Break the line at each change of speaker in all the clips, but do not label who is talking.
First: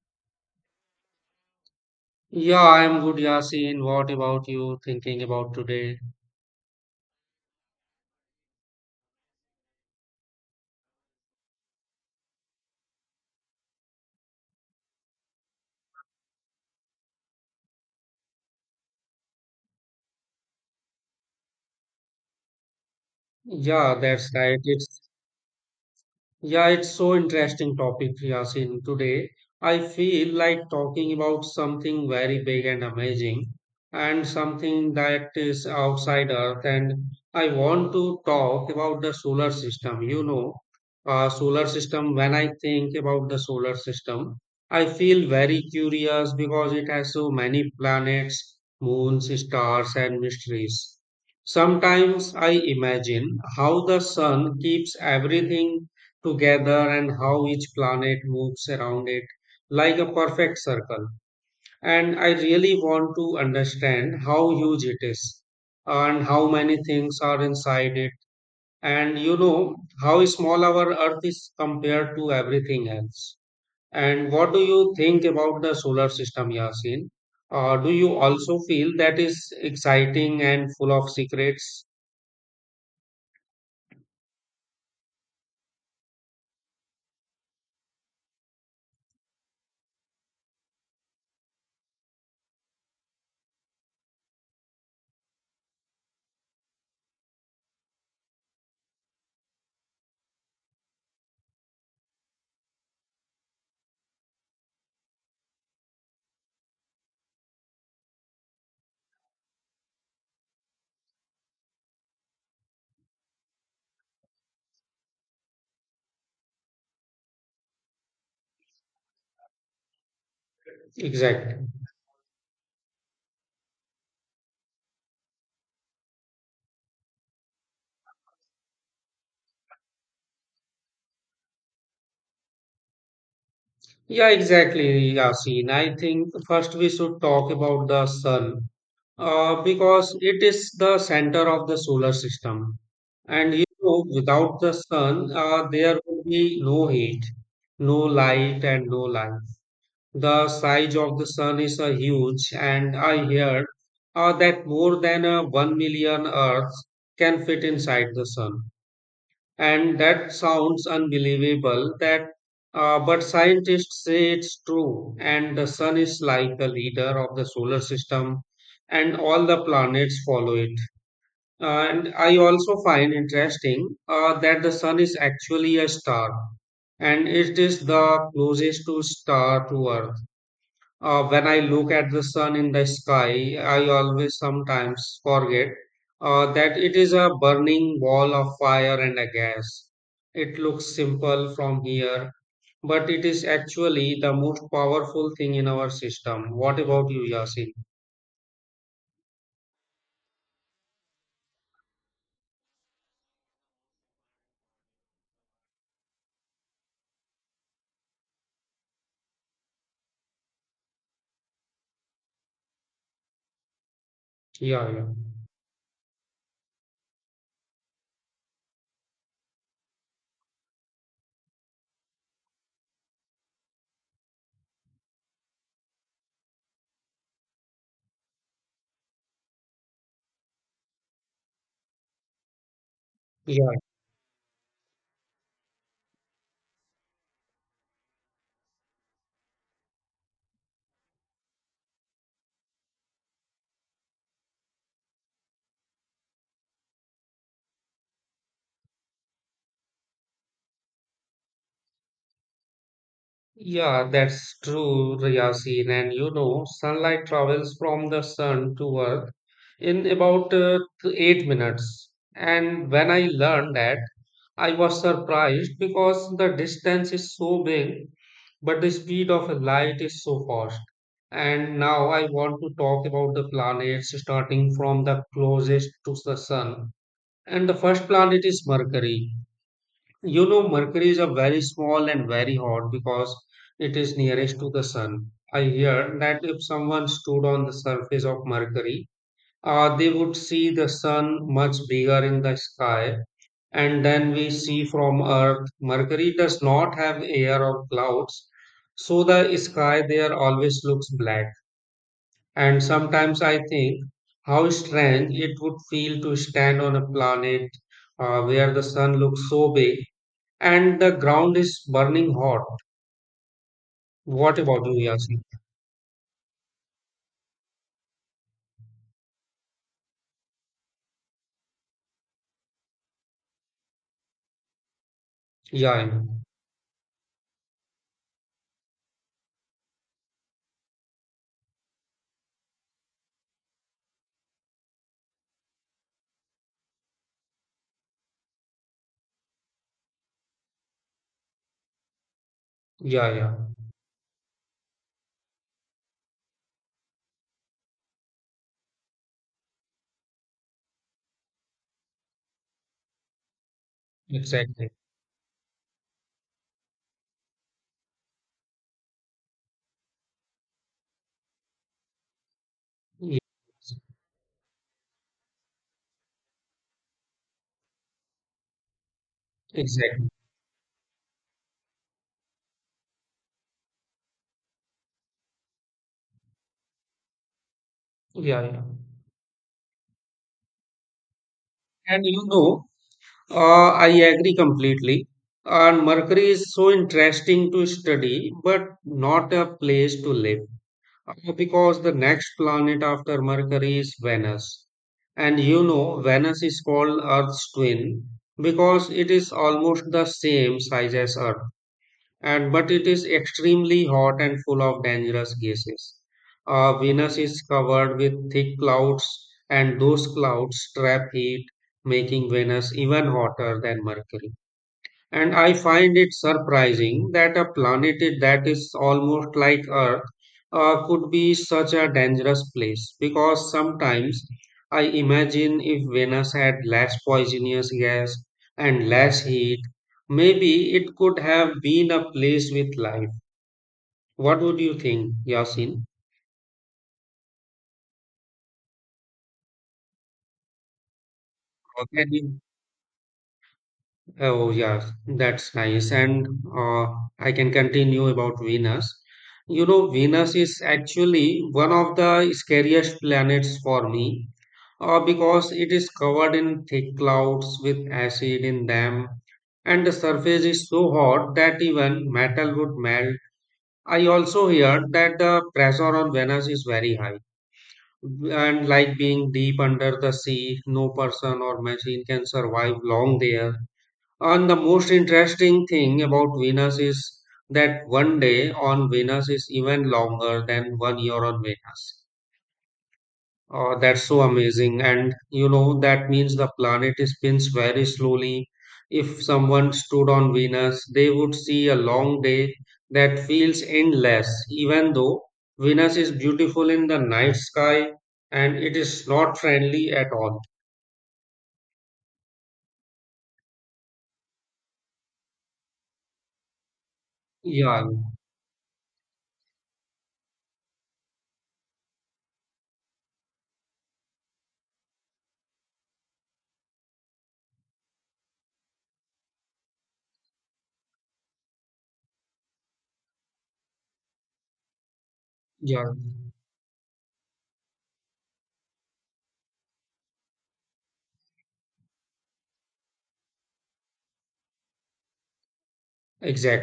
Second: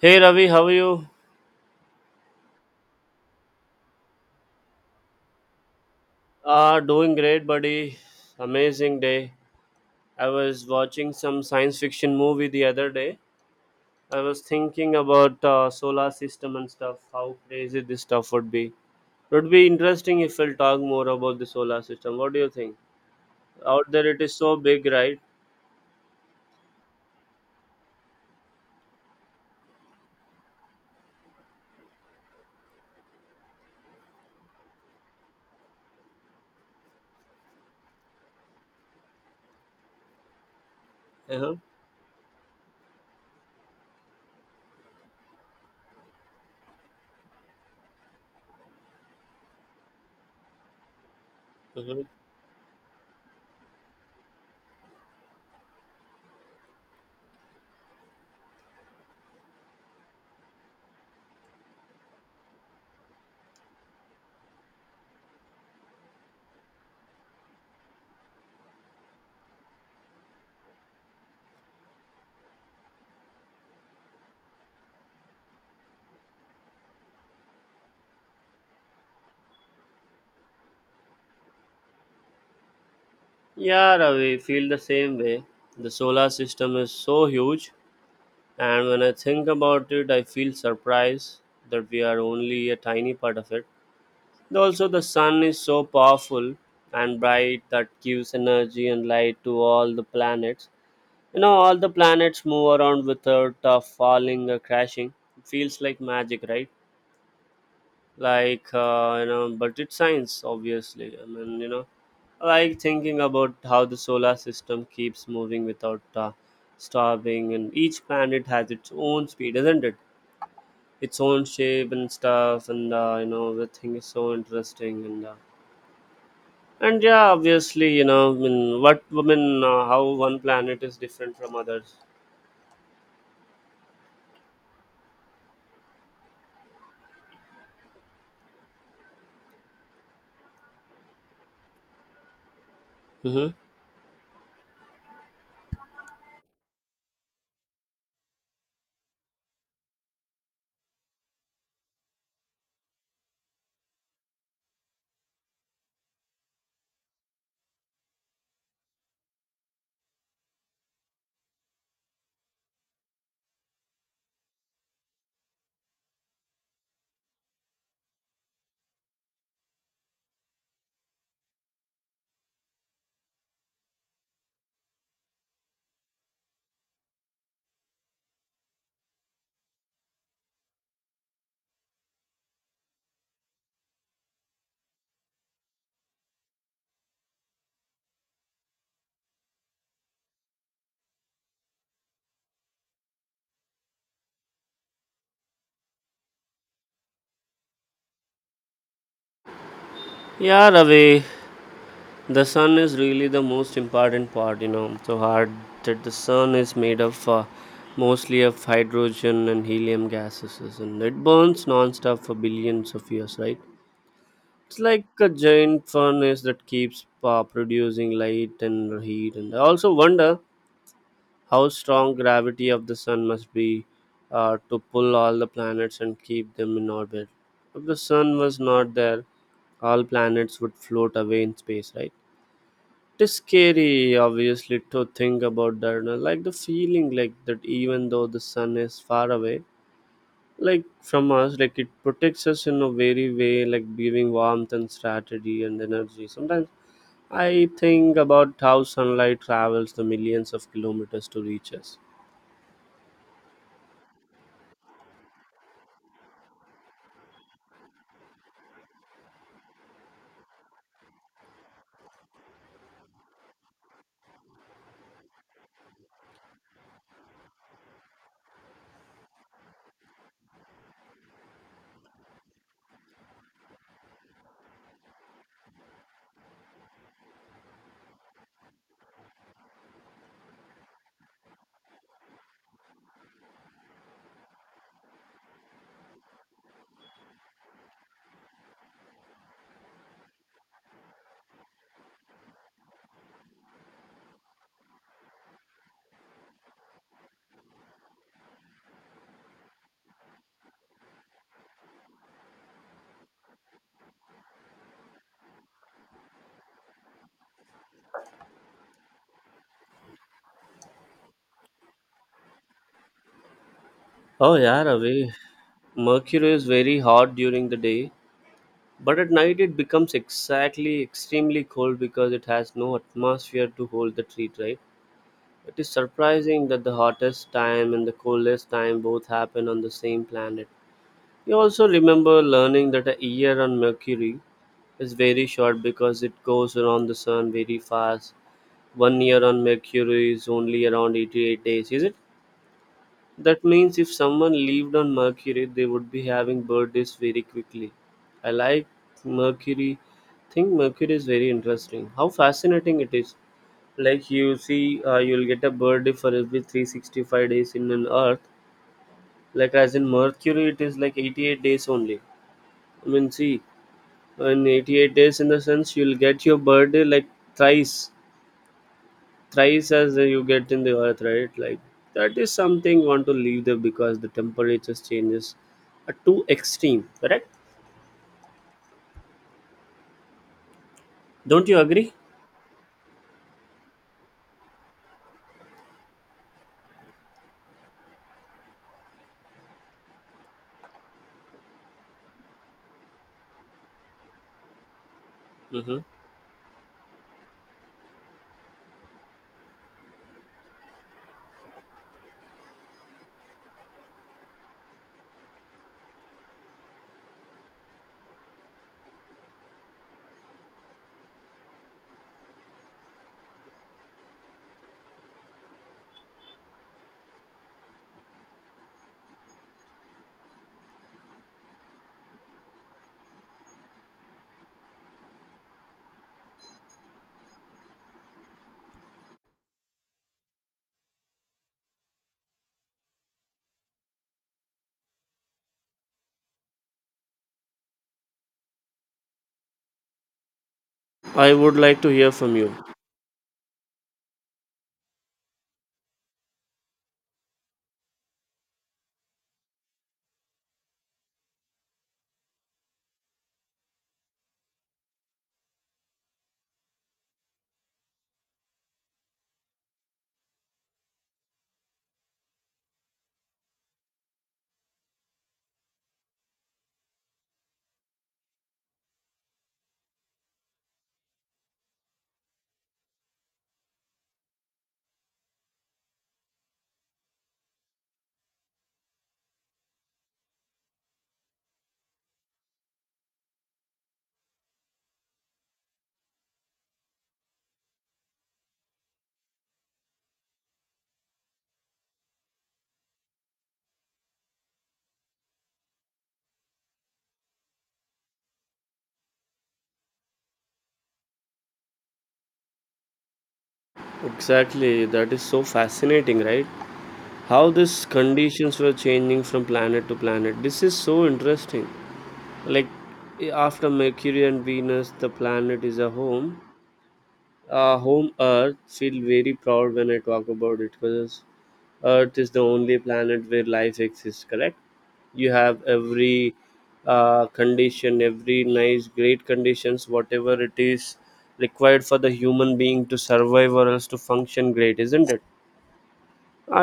Hey Ravi, how are you?
Yeah, I'm good, Yasin. What about you thinking about today?
Doing great, buddy. Amazing day. I was watching some science fiction movie the other day. I was thinking about solar system and stuff. How crazy this stuff would be. Would be interesting if we'll talk more about the solar system. What do you think? Out
Yeah,
there, it
that's
is so
right.
big,
It's
right?
Yeah, it's so interesting topic, Yasin. Today, I feel like talking about something very big and amazing, and something that is outside Earth. And I want to talk about the solar system. You know,
Uh-huh.
solar system. When I think about the solar system, I feel very curious because it has so many planets, moons, stars, and mysteries.
Uh-huh.
Sometimes I imagine how the sun keeps everything together and how each planet moves around it like a perfect circle. And I really want to understand how huge it is and how many things are inside it. And you know how small our Earth is compared to everything else. And what do you think about the solar system, Yasin? Do you also feel that is exciting and full of secrets?
Yeah, Ravi, feel the same way. The solar system is so huge, and when I think about it, I feel surprised that we are only a tiny part of it. Also, the sun is so powerful and bright that gives energy and light to all the planets. You know, all the planets move around without falling or crashing. It feels like magic, right? Like, but it's science, obviously. I like thinking about how the solar system keeps moving without stopping, and each planet has its own speed, isn't it? Its own
Exactly.
shape and stuff, and the thing is so interesting and yeah, obviously, how one planet is different from others.
Yeah, exactly, Yasin. I think first we should talk about the sun because it is the center of the solar system.
Hmm.
And you know, without the sun, there would be no heat, no light, and no life. The size of the sun is a huge, and I heard that more than 1 million Earths can fit inside the sun. And that sounds unbelievable that but scientists say it's true, and the sun is like the leader of the solar system and all the planets follow it. And I also find interesting that the sun is actually a star, and it is the closest to star to earth. When I look at the sun in the sky, I always sometimes forget that it is a burning ball of fire and a gas. It looks simple from here, but it is actually the most powerful thing in our system. What about you, Yasin?
Yeah, Ravi, the sun is really the most important part. You know, so hard that the sun is made of mostly of hydrogen and helium gases, and it burns non-stop for billions of years, right? It's
Yeah, yeah.
like a giant furnace that keeps producing light and heat. And I also wonder how strong gravity of the sun must be to pull all the planets and keep them in orbit. If the sun was not there, all planets would float away in space, right? It is
Yeah,
scary, obviously, to think about that. No? Like the feeling, like that, even though the sun is far away, like from us, like it protects us in a very way, like giving warmth and strategy and energy. Sometimes I think about how sunlight travels the millions of kilometers to reach us.
yeah, that's true, Yasin. And you know, sunlight travels from the sun to Earth in about 8 minutes. And when I learned that, I was surprised because the distance is so big, but the speed of a light is so fast. And now I want to talk about the planets starting from the closest to the sun. And the first planet is Mercury. You know, Mercury is a very small and very hot because it is nearest to the sun. I hear that if someone stood on the surface of Mercury, they would see the sun much bigger in the sky and then we see from Earth. Mercury does not have air or clouds, so the sky there always looks black. And sometimes I think how strange it would feel to stand on a planet where the sun looks so big and the ground is burning hot.
Oh,
What
yeah,
about you,
Ravi.
Yasin?
Mercury is very hot during the day, but at night it becomes exactly extremely cold because it has no atmosphere to hold the heat, right? It is
Yeah, yeah,
surprising that the hottest time and the coldest time both happen on the same planet. You also remember learning that a year on Mercury is very short because it goes around the sun very fast. One year on Mercury is only around 88 days, is it?
yeah, yeah,
That means if someone lived on Mercury, they would be having birthdays very quickly. I like Mercury. Think Mercury is very interesting. How fascinating it is! Like you
exactly.
see, you'll get a birthday for every 365 days in an Earth. Like as in Mercury, it is like 88 days only. I mean,
Yes,
see, in 88 days in the sense, you'll get your birthday like thrice. Thrice as
exactly.
you get in the earth, right? Like that is something you want to leave there because the temperature changes are too extreme, correct?
Yeah, yeah.
Don't you agree?
And you know, I agree completely. And Mercury is so interesting to study, but not a place to live. Because the next planet after Mercury is Venus. And you
Hmm.
know, Venus is called Earth's twin because it is almost the same size as Earth, and but it is extremely hot and full of dangerous gases. Venus is covered with thick clouds, and those clouds trap heat, making Venus even hotter than Mercury. And I find it surprising that a planet that is almost like Earth could be such a dangerous place, because sometimes I imagine if Venus had less poisonous gas and less heat, maybe it could have been a place with life. What would you think, Yasin?
I would like
Or
to
can
hear from
you
you.
Oh, yeah, that's nice. And uh, I can continue about Venus. You know, Venus is actually one of the scariest planets for me because it is covered in thick clouds with acid in them, and the surface is so hot that even metal would melt. I also heard that the pressure on Venus is very high, and like being deep under the sea, no person or machine can survive long there. And the most interesting thing about Venus is that one day on Venus is even longer than one year on Venus. Oh, that's so amazing. And you know, that means the planet spins very slowly. If someone stood on Venus, they would see a long day that feels endless. Even though Venus is beautiful in the night sky, and it is not friendly at all.
Exactly, that is so fascinating, right? How these
Yeah,
conditions were changing from planet to planet, this is so interesting. Like after Mercury and Venus, the planet is a home. Home Earth, feel very proud when I talk about it because Earth is the only planet where life exists, correct? You have
yeah,
every condition, every nice great conditions, whatever it is required for the human being to survive or else to function great, isn't it?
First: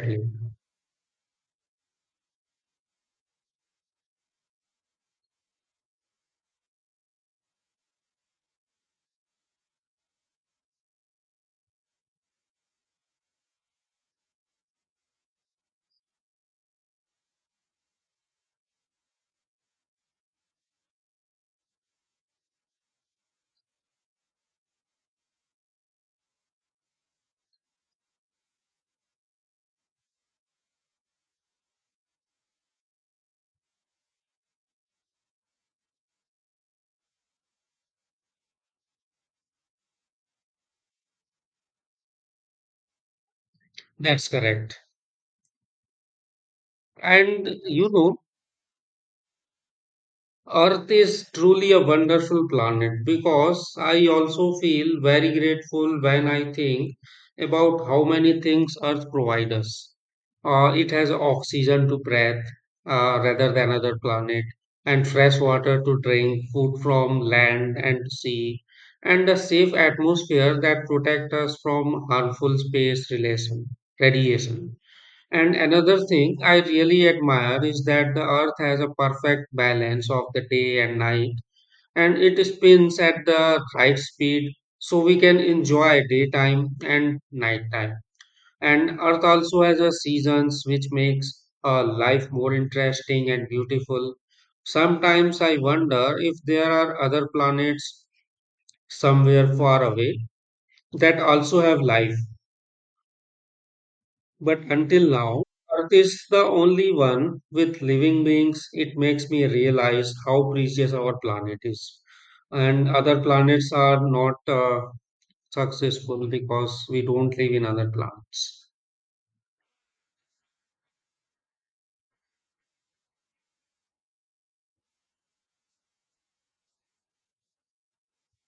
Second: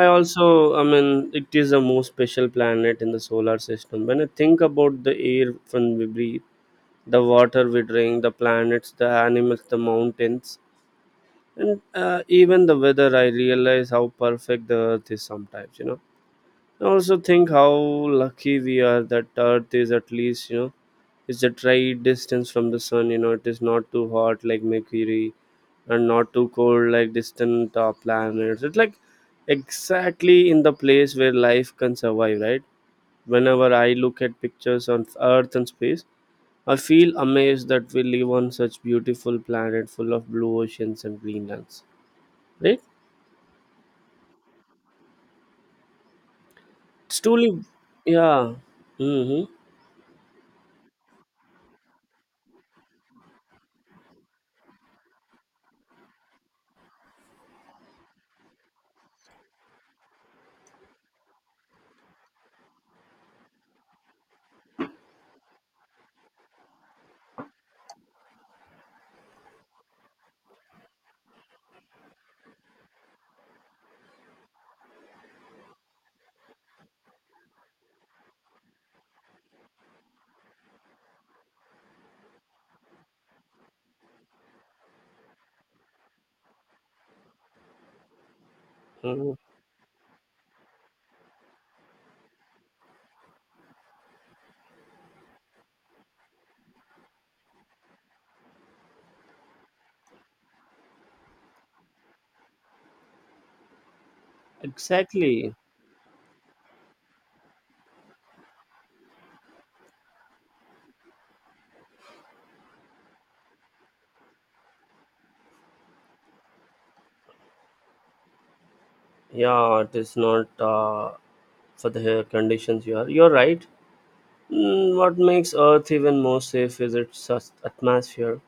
I also, I mean, it is a most special planet in the solar system. When I think about the air from we breathe, the water we drink, the planets, the animals, the mountains, and even the weather, I realize how perfect the earth is sometimes, you know. I also think how lucky we are that earth is, at least, you know, it's at right distance from the sun. You know, it is not too hot like Mercury and not too cold like distant planets. It's like exactly in the place where life can survive, right? Whenever I look at pictures on earth and space, I feel amazed that we live on such beautiful planet full of blue oceans and green lands, right?
That's correct.
It's
And
truly,
you know,
yeah. Hmm.
Earth is truly a wonderful planet, because I also feel very grateful when I think about how many things Earth provides us. It has oxygen to breathe rather than other planet, and fresh water to drink, food from land and sea, and a safe atmosphere that protects us from harmful space relation, radiation. And another thing I really admire is that the earth has a perfect balance of the day and night, and it spins at the right speed so we can enjoy daytime and nighttime. And earth
Hmm.
also has a seasons which makes life more interesting and beautiful. Sometimes I wonder if there are other planets somewhere far away that also have life. But until now,
Exactly.
Earth is the only one with living beings. It makes me realize how precious our planet is. And other planets are not successful because we don't live in other planets.
Yeah, it is not for the conditions you are. You're right. Mm, what makes Earth even more safe is its atmosphere.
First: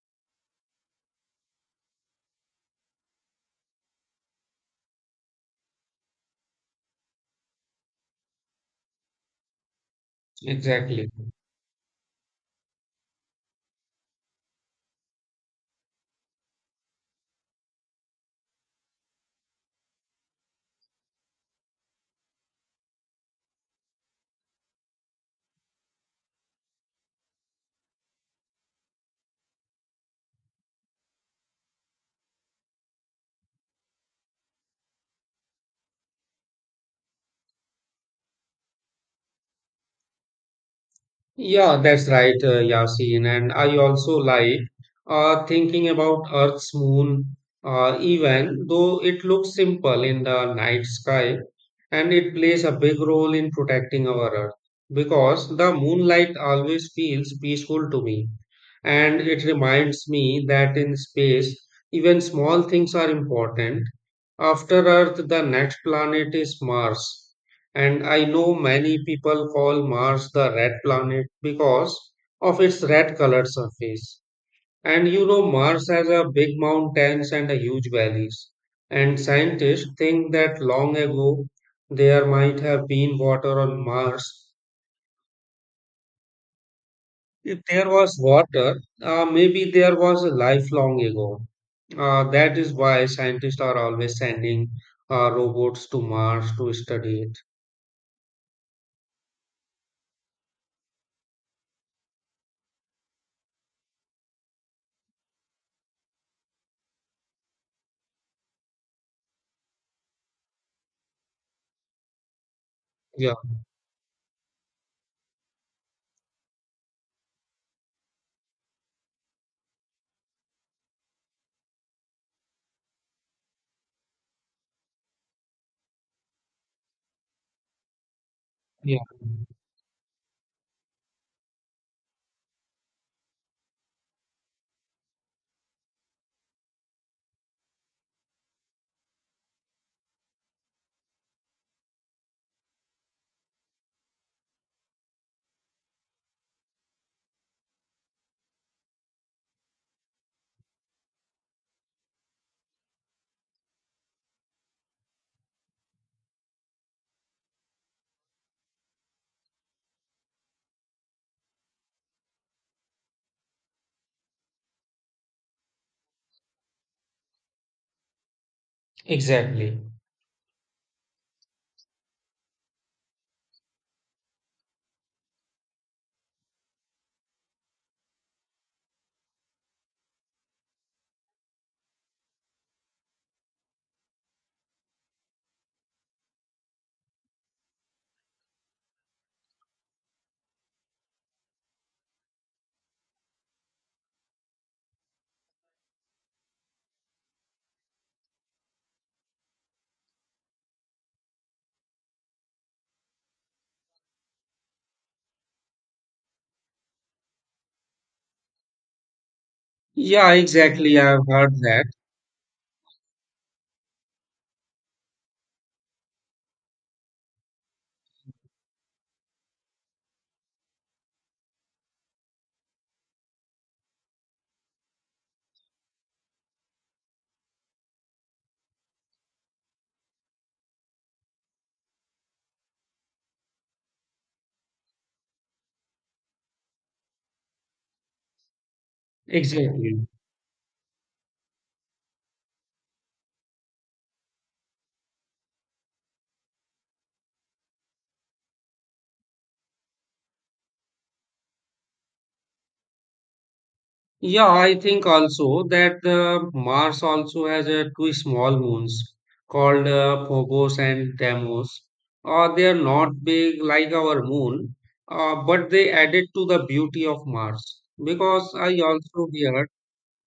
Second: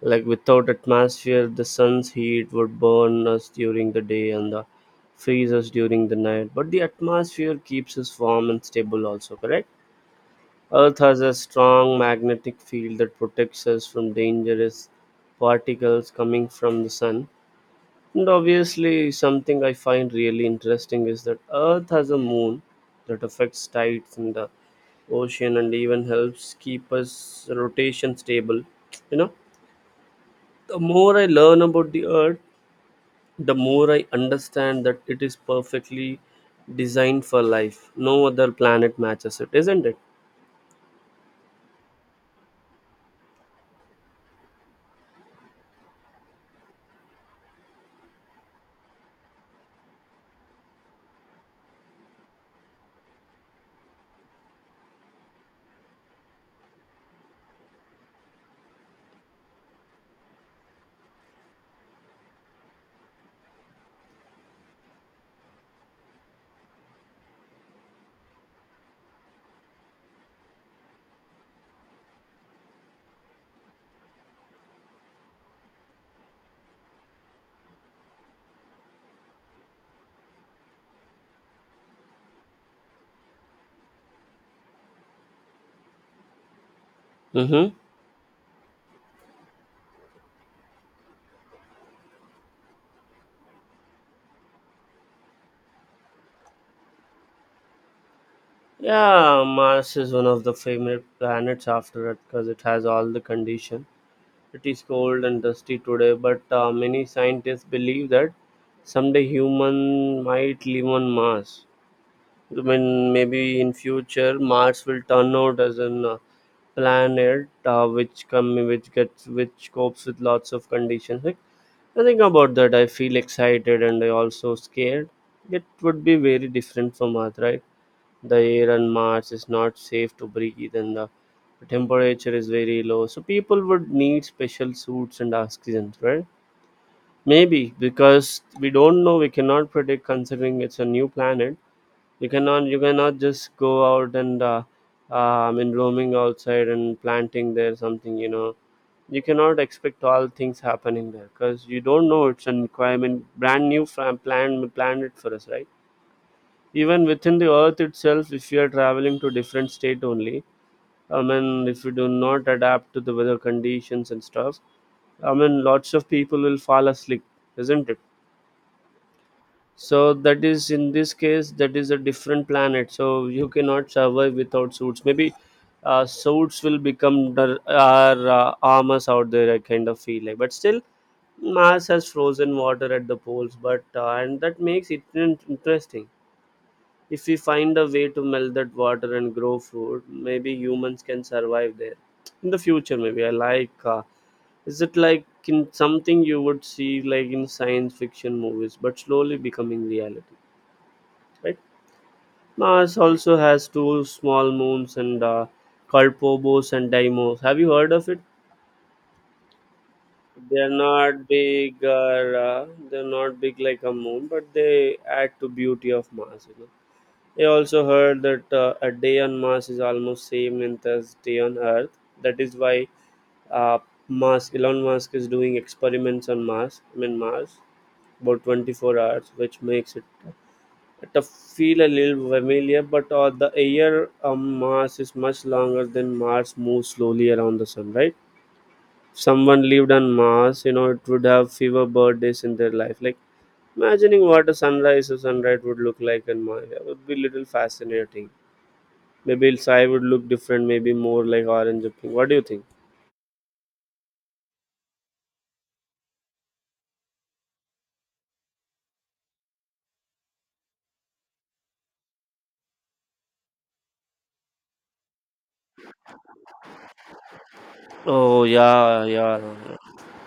Like without atmosphere, the sun's heat would burn us during the day and the freeze us during the night. But the atmosphere keeps us warm and stable. Also, correct. Earth
Exactly.
has a strong magnetic field that protects us from dangerous particles coming from the sun. And obviously, something I find really interesting is that Earth has a moon that affects tides in the ocean and even helps keep us rotation stable. You know, the more I learn about the Earth, the more I understand that it is perfectly designed for life. No other planet matches it, isn't it?
Yeah, that's right, Yasin. And I also like thinking about Earth's moon, even though it looks simple in the night sky, and it plays a big role in protecting our Earth, because the moonlight always feels peaceful to me. And it reminds me that in space, even small things are important. After Earth, the next planet is Mars, and I know many people call Mars the red planet because of its red colored surface. And you know, Mars has a big mountains and a huge valleys. And scientists think that long ago there might have been water on Mars. If
Mm-hmm.
there was water, maybe there was a life long ago. That is why scientists are always sending robots to Mars to study it.
Yeah, Mars is one of the favorite planets after Earth because it has all the condition. It is cold and dusty today, but many scientists believe that someday human might live on Mars. I mean,
Yeah,
maybe in future Mars will turn out as an planet which come which gets which copes with lots of conditions. Like, I think about that. I feel excited and I also scared. It would be very different from Earth, right? The air on
yeah,
Mars is not safe to breathe and the temperature is very low. So people would need special suits and oxygen, right? Maybe because we don't know, we cannot predict considering it's a new planet. You cannot just go out and I mean roaming outside and planting there something, you know. You cannot expect all things happening there because you don't know it's an I brand new planet for us, right? Even within the earth itself, if you are traveling to different state only, I mean if you do not adapt to the weather conditions and stuff, I mean lots of people will fall asleep, isn't it?
exactly.
So that is, in this case, that is a different planet, so you cannot survive without suits. Maybe suits will become our armors out there, I kind of feel like. But still Mars has frozen water at the poles, but and that makes it interesting. If we find a way to melt that water and grow food, maybe humans can survive there. In the future, maybe I like. Is it like in something you would see like in science fiction movies, but slowly becoming reality? Right? Mars also has two small moons and called Phobos and Deimos. Have you heard of it?
Yeah,
They're
exactly. I've
not
heard
big
that.
or they're not big like a moon, but they add to beauty of Mars, you know. I also heard that a day on Mars is almost same length as day on Earth. That is why uh, Elon Musk is doing experiments on Mars. I mean Mars about 24 hours, which makes it to feel a little familiar. But the year on Mars is much longer than Mars moves slowly around the sun. Right? If someone lived
Exactly.
on Mars, you know, it would have fewer birthdays in their life. Like imagining what a sunrise or sunrise would look like on Mars, that would be little fascinating. Maybe its eye would look different, maybe more like orange or pink. What do you think?
Yeah, I think also that the Mars also has two small moons called Phobos and Deimos. They are not big like our moon, but they added to the beauty of Mars.
Oh
Because I
yeah,
also heard
yeah.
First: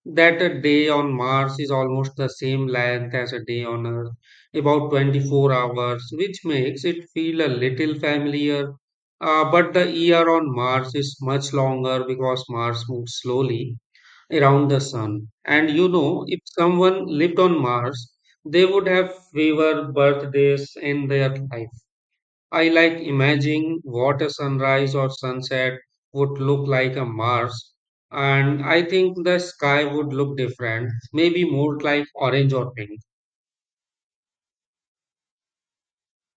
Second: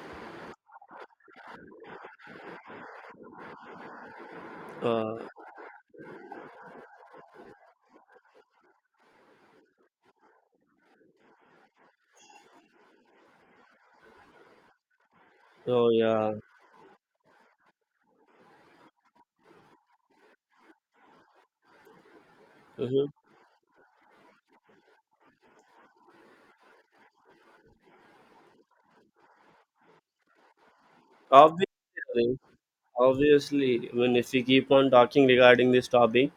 that a day on Mars is almost the same length as a day on Earth, about
Uh,
24 hours, which makes it feel a little familiar. But the year on Mars is much longer because Mars moves slowly around the Sun. And you
oh
know,
yeah.
if someone lived on Mars, they would have fewer birthdays in their life. I like
Hmm.
imagining what a sunrise or sunset would look like on Mars, and I think the sky would look different, maybe more like
Obviously,
orange or pink.
obviously. I mean, if we keep on talking regarding this topic,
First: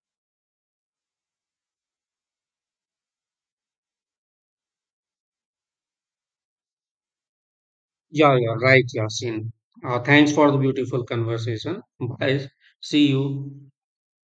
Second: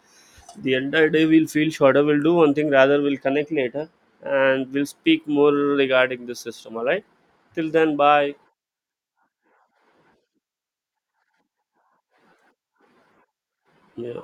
the entire day we'll feel shorter. We'll do one thing rather. We'll connect later, and we'll speak more regarding this system. All right. Till then,
Yeah,
bye.
yeah, right, Yasin. Thanks for the beautiful conversation. Bye. See you.
Yeah.